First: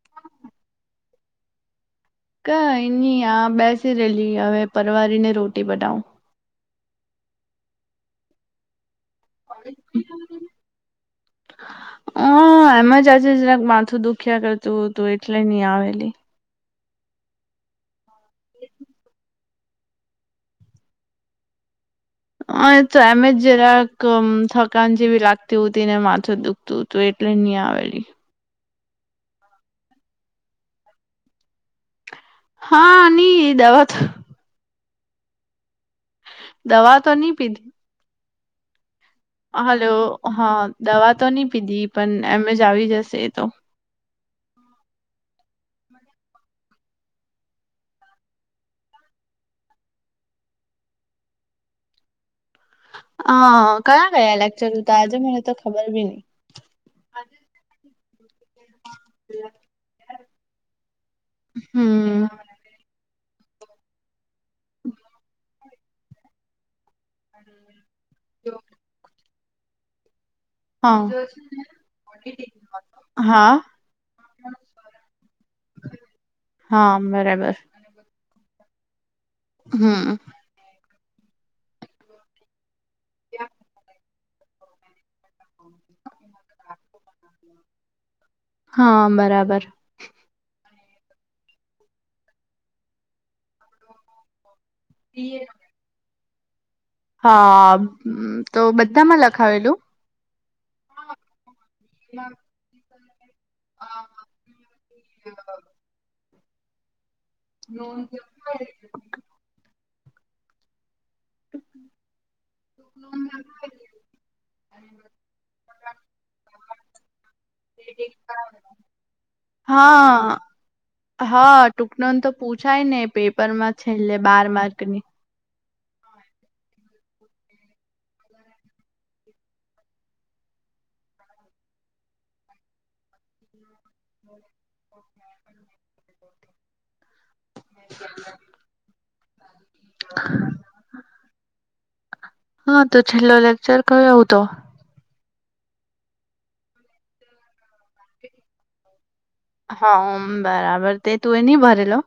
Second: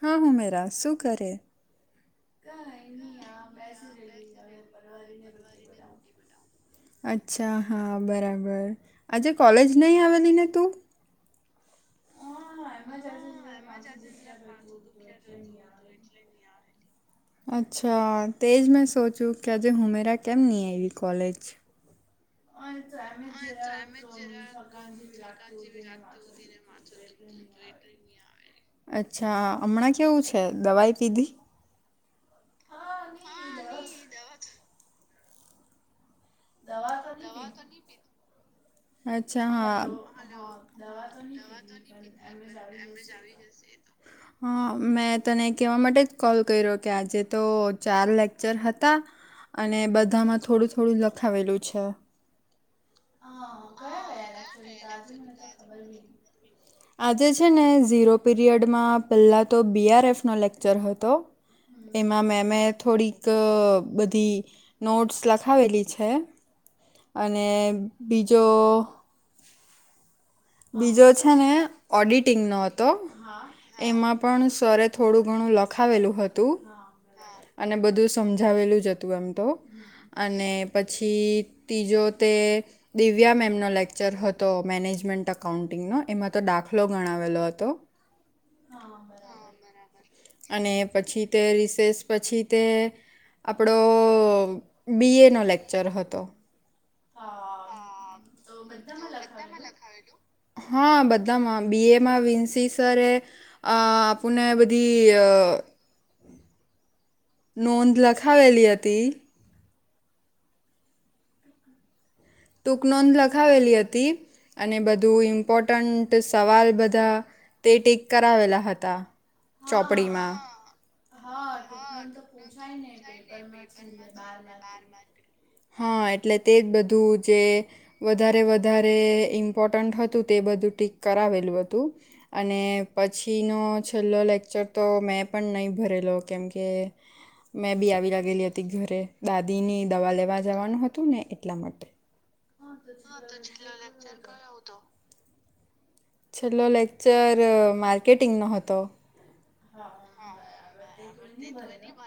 હા, હુંમેરા શું કરે? ક નહી, આ બેસી રહેેલી હવે પરવારીને રોટી બનાવ. અચ્છા હા બરાબર. આજે કોલેજ નહી આવેલી ને તું! હ એમ જ આજે જરાક માથું દુખ્યા કરતું તું એટલે ની આવેલી. અચ્છા તેજ મેં સોચ્યું કે આજે હુંમેરા કેમ નહી આયવી કોલેજ. અ એ તો એમ જ જરાક થકાન જેવી લાગતી ઉતી ને માથુ દુઃખ તું તો એટલે નહી આવેલી. અચ્છા હમણાં કેવું છે? દવાઈ પીધી? હા ની દવાત દવા તો નહી પીધી. અચ્છા હા હલો હા દવા તો નહી પીધી પણ એમ જ આવી જશે એ તો. [unintelligible] હ મેં તને કહેવા માટે જ કોલ કર્યો કે આજે તો ચાર લેકચર હતા. અને બધામાં થોડું થોડું લખાવેલું છે. હ કયા કયા લેકચર ઉતા? આજે મને તો ખબર ભી નઈ. આજે છે ને ઝીરો પીરિયડમાં પહેલાં તો બી આર એફ નો લેક્ચર હતો હમ એમાં મેમે થોડીક તો બધી નોટ્સ લખાવેલી છે, અને બીજો બીજો હા. છે ને ઓડિટિંગનો હતો. હા એમાં પણ સરે થોડું ઘણું લખાવેલું હતું. હા બરાબર. અને બધું સમજાવેલું જ હતું એમ તો હમ. અને પછી ત્રીજો તે દિવ્યા મેમનો લેક્ચર હતો, મેનેજમેન્ટ અકાઉન્ટિંગનો એમાં તો દાખલો ગણાવેલો હતો. હા બરાબર. અને પછી તે રિસેસ પછી તે આપણો બી એ નો લેક્ચર હતો. હા [unintelligible] તો બધામાં લખાવેલું લખાવેલું હા બધામાં બીએ માં વીન સી સરે અ આપુને બધી અ નોંધ લખાવેલી હતી. ટૂંકનોંધ લખાવેલી હતી. અને બધું ઇમ્પોર્ટન્ટ સવાલ બધા તે ટીક કરાવેલા હતા [unintelligible] ચોપડીમાં. હા હા ટૂંકનોધ તો પૂછાય ને પેપરમાં છેલ્લે બાર માર્ક ની હા એટલે તેજ બધું જે વધારે વધારે ઇમ્પોર્ટન્ટ હતું તે બધું ટીક કરાવેલું હતું. અને પછીનો છેલ્લો લેક્ચર તો મેં પણ નહીં ભરેલો કેમકે મેં બી આવી લાગેલી હતી ઘરે દાદીની દવા લેવા જવાનું હતું ને એટલા માટે. હા તો છેલ્લો લેકચર કયો ઉતો. છેલ્લો લેક્ચર અ માર્કેટિંગ નો હતો. હા ઓમ બરાબર તે તું એ ની ભરેલો.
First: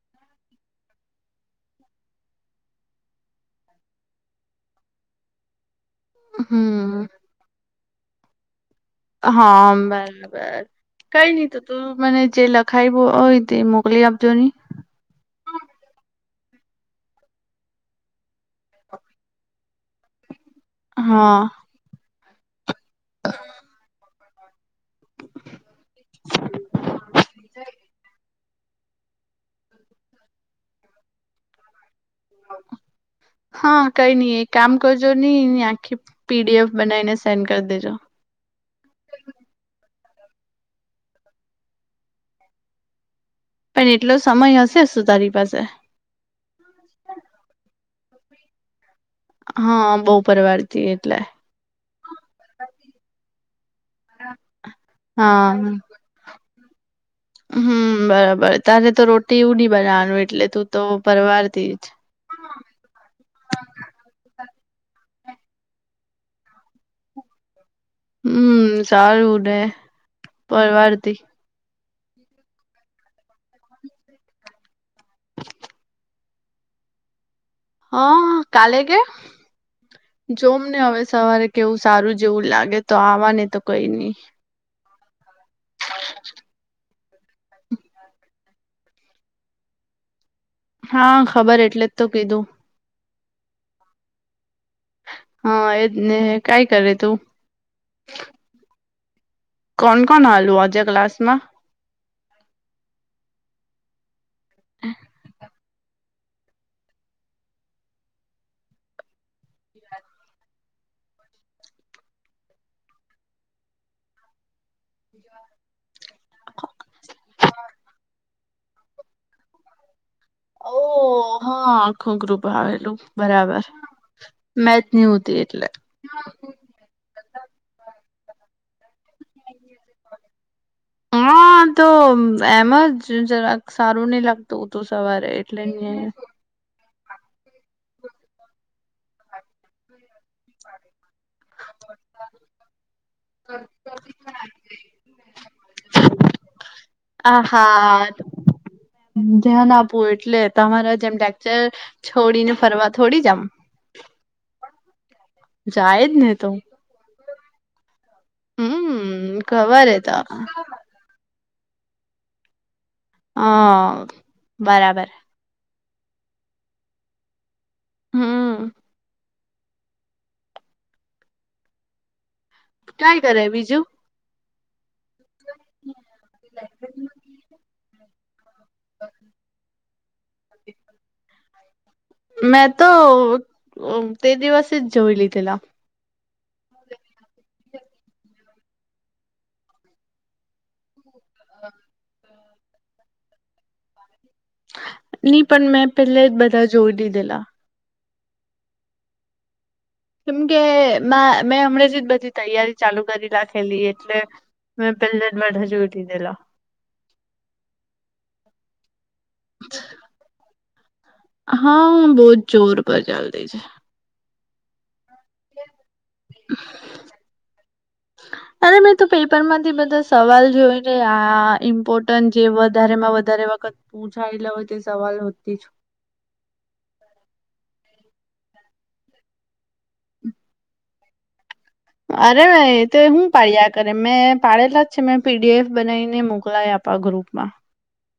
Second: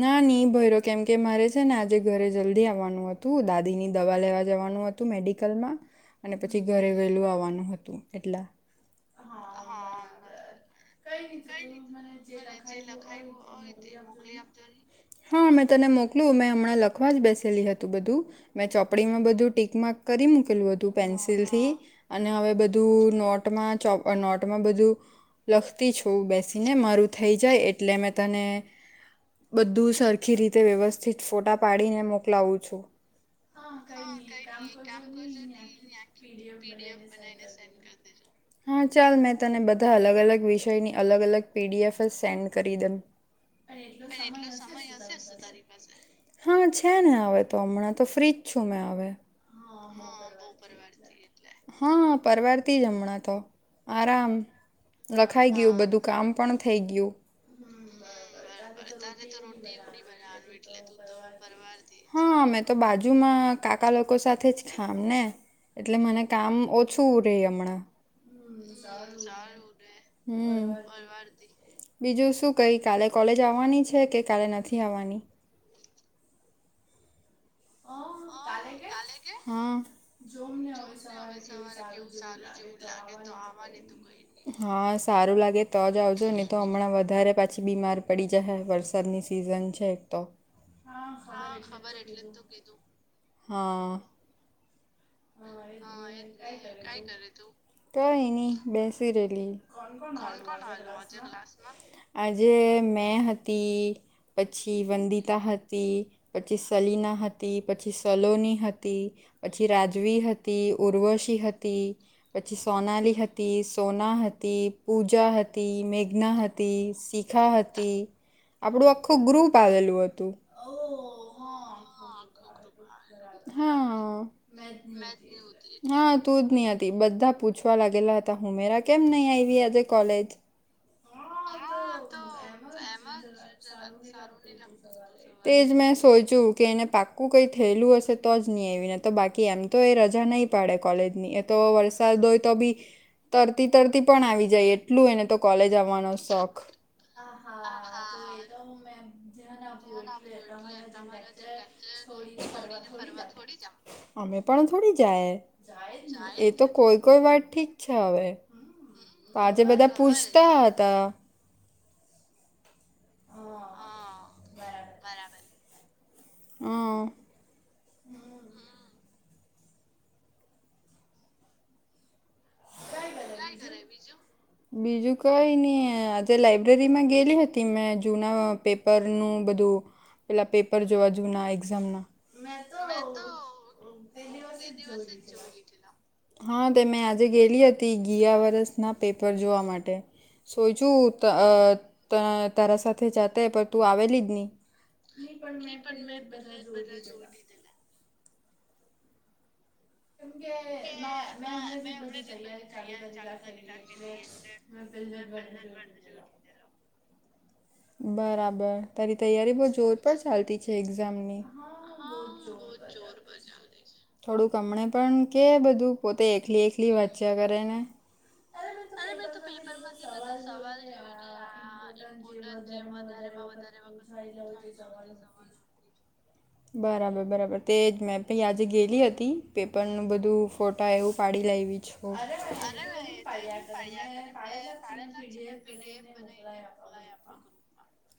ના ની ભઈરો કેમ કે મારે છે ને આજે ઘરે જલ્દી આવવાનું હતું દાદી ની દવા લેવા જવાનું હ તુ મેડિકલમાં અને પછી ઘરે હમ વહેલું આવવાનું હતું એટલા. હા આમ બરાબર. કઈ નઈ તો તું મને જે લખાયવુ હોય તે મોકલી આપજો ની. હા મેં તને મોકલુ મેં હમણાં લખવા જ બેસેલી હતું બધું મેં ચોપડીમાં બધું ટીક માક કરી મૂકેલું હત તુ હા પેન્સિલ થી અને હવે બધું નોટમાં ચોપ અ નોટમાં બધ ધુ લખતી છું બેસીને મારું થઈ જાય એટલે મે ત ને બધું સરખી રીતે વ્યવસ્થિત ફોટા પાડીને મોક કલાવું છું. હા કઈ ની એક કામ કરજો ની એની આખી પીડીએફ બનાવીને સેન્ડ કર દેજો. હા ચાલ મેં તને બધા અલગ અલગ વિષ ષય ની અલગ અલગ પીડીએફ જ સેન્ડ કરી દેમ. પણ એટલો સમય હશે શું તારી પાસે? હા છે ને હવે તો હમણાં તો ફ્રીજ છું મેં હવે. હા બોહ પરવારથી એટલે. હા પરવારતી જ હમણાં તો આરામ ખાઈ હા. ગયું બધું કામ પણ થઈ ગયું. હમ બરાબર તારે તો રોટી એવુ ની બનાવાનું એટલે તું તો પરવારતી જ. હા મે તો બાજુમાં કાકા લોકો સાથે જ ખામ ને એટલે મને કામ ઓછું રે હમણાં. હમ્મ સારું રે. હમ્મ. [unintelligible] બીજું શું કહી કાલે કોલેજ આવવાની છે કે કાલે નથી આવવાની. હા કાલે કે હા જોમ ને હવે સવારે કેવું સારું જેવું લાગે તો આવા ને તો કઈ ની. હા સારું લાગે તો જ આવજો ની તો હમણાં વધારે પાછી બીમાર પડી જાહે વરસાદની સિઝન છે એક તો. હા ખબર એટલે જ તો કીધું હ હા એજ ને કાઈ કરે તું કાઈ નહીં બેસી રેલી કોણ કોણ હાલુ આજે ક્લાસ માં આજે મેં હતી પછી વંદિતા હતી પછી સલીના હતી પછી સલોની હતી પછી રાધા વી હતી ઉર્વશી હતી. પછી સોનાલી હતી સોના હતી પૂજા હતી મેઘના હત તી શીખા હતી આપણું આખું ગ્રુપ આવેલું હતું. ઓ હા આખું ગ્રુપ આવેલું [inaudible] બરાબર હા મેચ ની હોતી એટલે [unintelligible] હા તું જ ની હતી બધા પૂછવા લાગેલા હતા હુમેરા કેમ નહી આવી આજે કોલેજ [inaudible] હા તો એમજ જરાક સારું નહીં લાગતું તું સવારે તે એટલે જ મેં સોચ્યું કે એને પાક્કું કંઈ થયેલું હશે તો જ નહીં આવી નહીં તો બાકી એમ તો એ રજા નહીં પાડે કોલેજની એક તો વરસાદ હોય તો ભી તરતી તરતી પણ આવી જાય એટલું એને તો કોલેજ આવવાનો શોખ. આ હા ધ્યાન આપવું એટલે તમારા જેમ લેકચર છોડી ને ફરવા થોડી જાવું. અમે પણ થોડી જાય જાય જ ને એ તો કોઈ કોઈ વાર ઠીક છે, હવે તો હમ આજે ખબર બધા એ તો પૂછતા હતા. અ બરાબર બરાબર અ હ કાઈ કરે બીજું બીજું કઈ ની આજે લાઈબ્રેરીમાં ગેલી હતી મેં જૂના પેપ પરનું બધું પેલા પેપર જોવા જુના એક્ઝામના મેં તો તે દિવસે જ જોય લીધેલા હા, તે મેં આજે ગેલી હતી ગિયા વર્ષના પેપર જોવા માટે સોચૂ તો અ તારા સાથે જાતે પણ તું આવેલી જ નહીં. ની પણ મેં પેલે જ બધા જોઈ દીધેલા કેમકે માં મેં હમણે થી જ બધી તૈયારી ચાલુ કરી રાખેલી એટલે મે પેલે જ બારથી જોઈ લીધેલા બરાબર તારી તૈયારી બહુ જોર પર ચાલતી છે, એક્ઝામની હા બહુ જ જોર પર ચાલતી છે. થોડુંક હમણે પણ કે બધું પોતે એકલી એકલી વાંચ્યા કરે ને અરે મેં તો પેપર માંથી બધા સવાલ જોઈ ને આ ઇમ્પો ટેન જે વધારે માં વધારે વખત પૂછાયેલા તે સવાલો પર બરાબર બરાબર તે જ મેં પી આજે ગયે લી હતી પેપરનું બધું ફોટા એવું પાડી લાઇ વી છું અરે એ તો હું પાડ્યા કરે મેં પાડેલા જ છે મેં પીડીએફ બનાવીને મોકલાયા આપણા ગ્રુપ માં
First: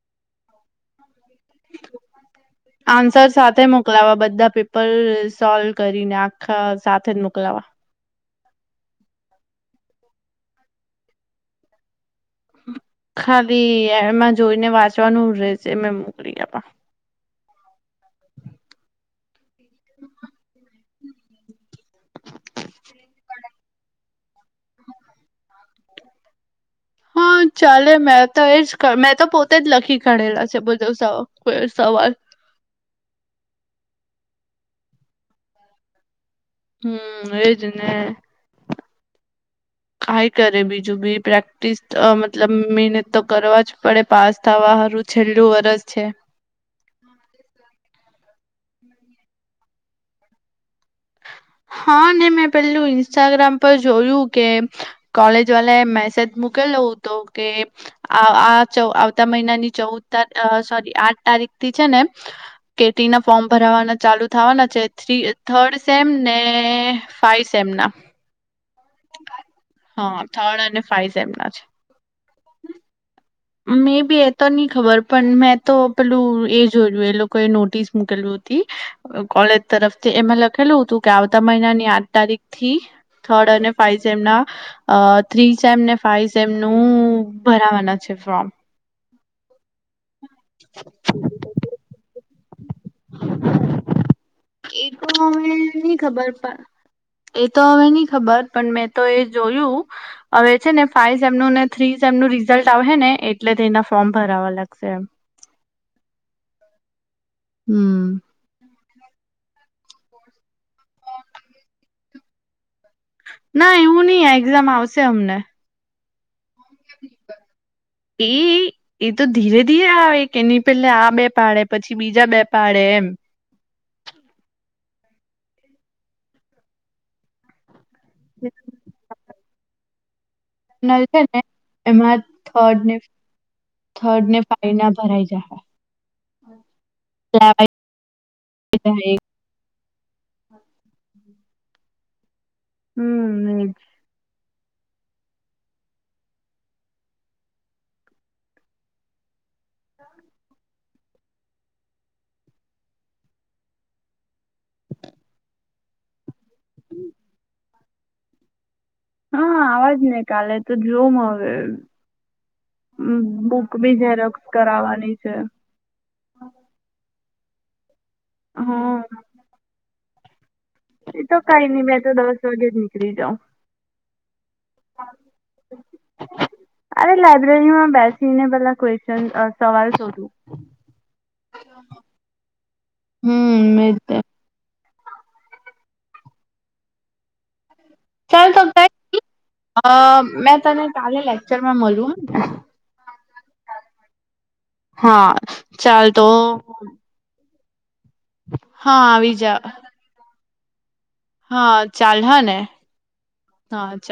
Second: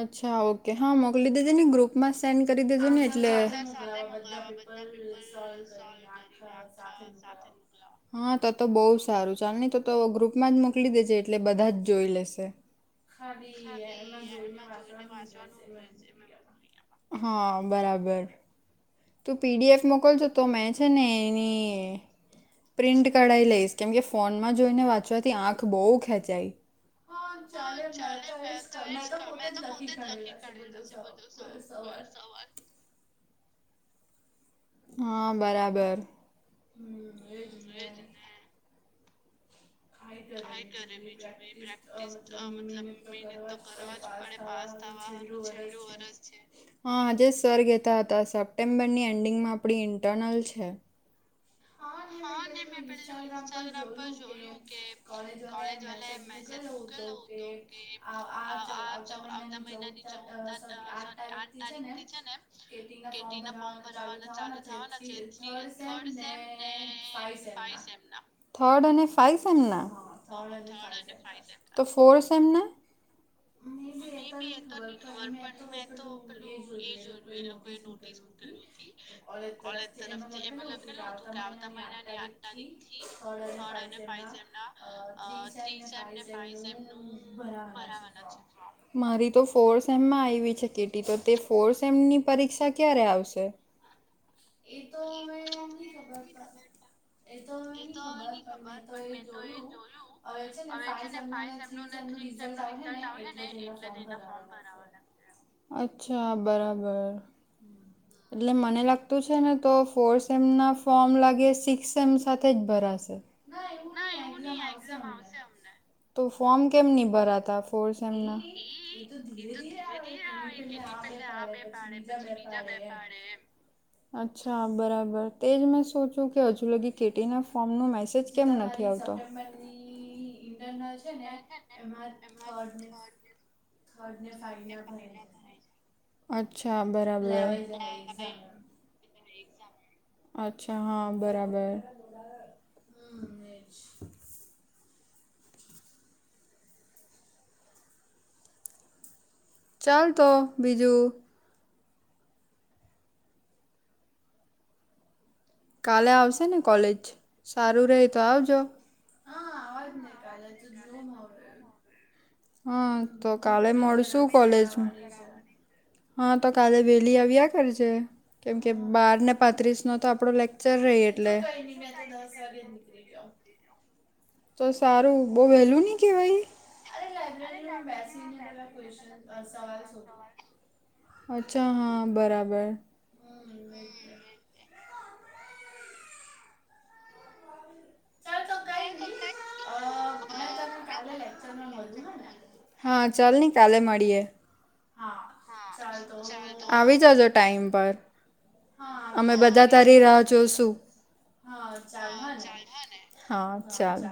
અચ્છા ઓકે હા મોકલી દેજે ને ગ્રુપમાં સેન્ડ કરી દેજે ને સર એટલે સાથે મોકલાવા બધા પેપર સોલ્વ કરીને આખા સાથે જ મોકલાવા હા તો તો બહુ સારું ચાલ નહી તો તો ગ્રુપમાં જ મોકલી દેજે એટલે બધા જ જોઈ લેશે. ખાલી એમાં જોઈને વાંચવાનું રેહશે મે મોકલી આપા. હ બરાબર તું પીડીએફ મોકલજો તો મેં છે ને એની પ્રિન્ટ કઢાવી લઈશ. કેમ કે ફોનમાં જોઈને વાંચવાથી આંખ બહુ ખેંચાઈ. હા ચાલે મેં તો એજ ચાલે મેં તો પોતે જ લખી કાઢેલા છે બધો સર સવાલ [unintelligible] હા બરાબર. હમ્મ એજ ને. કાઈ કરે બીજું બી પ્રેક્ટિસ અહ મતલબ મેંહનત તો કરવા જ પડે પાસ આસ થવા તમારું હારું છેલ્લું વરસ વર્ષ છે. હા આજે સર ગેતા હતા સપ્ટેમ્બરની એન્ડિંગમાં આપડી ઇન્ટરનલ છે. હા ને મેં પેલું ઇન્સ્ટાગ્રામ પર જોયું કે કોલેજ વાલા એ મેસેજ મૂકેલો તો કે આ આવતા મહિનાની ચૌદ અહ સોરી આઠ તારીખ થી છે ને કેટી ના ફોર્મ ભરવાના ચાલુ થવાના છે થર્ડ સેમ ને ફાઈવ સેમ ના થર્ડ અને ફાઈ સેમ ના? હા થર્ડ અને ફઇ સેમનાજ. તો ફોર સેમના? મેં બી એ તો ખબર પણ મેં તો પેલું એ જોયું એ લોકોએ નોટિસ મુકેલ્યું હતી. કોલેજ તરફથી એમે લખેલું હતું કે આ આવતા મહિની ની આઠ તારીખ થી અને third and five five sem ના અહ થ્રી સા ફઇઝ સેમનું ભરાવાના છે ફોર્મ. મારી તો ફોર્ સેમમાં આવી છે કેટી તો તે ફોર્ સેમની પરીક્ષા ક્યારે આવશે? એ તો હવે નહી ખબર પર એ તો હવે નહી ખબર પણ મેં તો એ જોયું હવે છે ને ફાઈઝ સેમનું ને થ્રી સેમનું રિઝલ્ટ આવશે ને એટલે એના ફોર્મ ભરાવા લાગશે એમ. અચ્છા બરાબર હમ એટલે મને લાગ તું છે ને તો ફોર સેમના ફોર્મ ના લાગે સિક્સ સેમ સાથે જ ભરાશે ના એવું નહી એક્ઝામ આવશે અમને. તો ફોર્મ કેમ ની ભરાતા ફોર સેમના? એ એ તો ધીરે ધીરે આવે કે નહી પેલા આ બે પાડે પછી બીજા બે પાડે એમ [unintelligible] અચ્છા બરાબર તેજ મેં સોચ્યું કે હજુ લગી કેટીના ફોર્મનું મે સેજ કેમ નથી આવતો. નલ છે ને [inaudible] હર્ડ ને ફઇ ના ભરાઈ જાય. અચ્છા બરાબર. અચ્છા હા બરાબર. હમ્મ એજ. ચાલ તો બીજું [inaudible] કાલે આવશે ને કોલેજ? સારું રહે તો આવજો. હા આવાજ ને કાલે તો જોમ હવે હા તો કાલે બુક બી મળશુ ઝેરોક્સ કોલેજમાં. કરાવવાની છે હા તો કાલે વહેલી આવ્યા કરજે કેમ કે હા બાર ને પાંત્રીસ નો તો આપડો લેક ચર રહી એટલે. ઘેર નીકળી જાઓ. તો સારું બો વહેલું નહીં કેવાય એ? અરે લાઈબ્રેરીમાં બેસી ને પેહલા ક્યુસ્શન અહ સવાલ સીધું. અચ્છા હા બરાબર હમ્મ મીડતે. ચાલ તો કઈ મેં તને કાલે લેક્ચરમાં મલુ હા. હા ચાલ ની કાલે મળીએે. હા ચાલ તો આવી જજે. ટાઈમ પર હા હ આવી અમે જા બધા તારી રાહ જોશું. હા ચાલહે ને? હા ચાલ.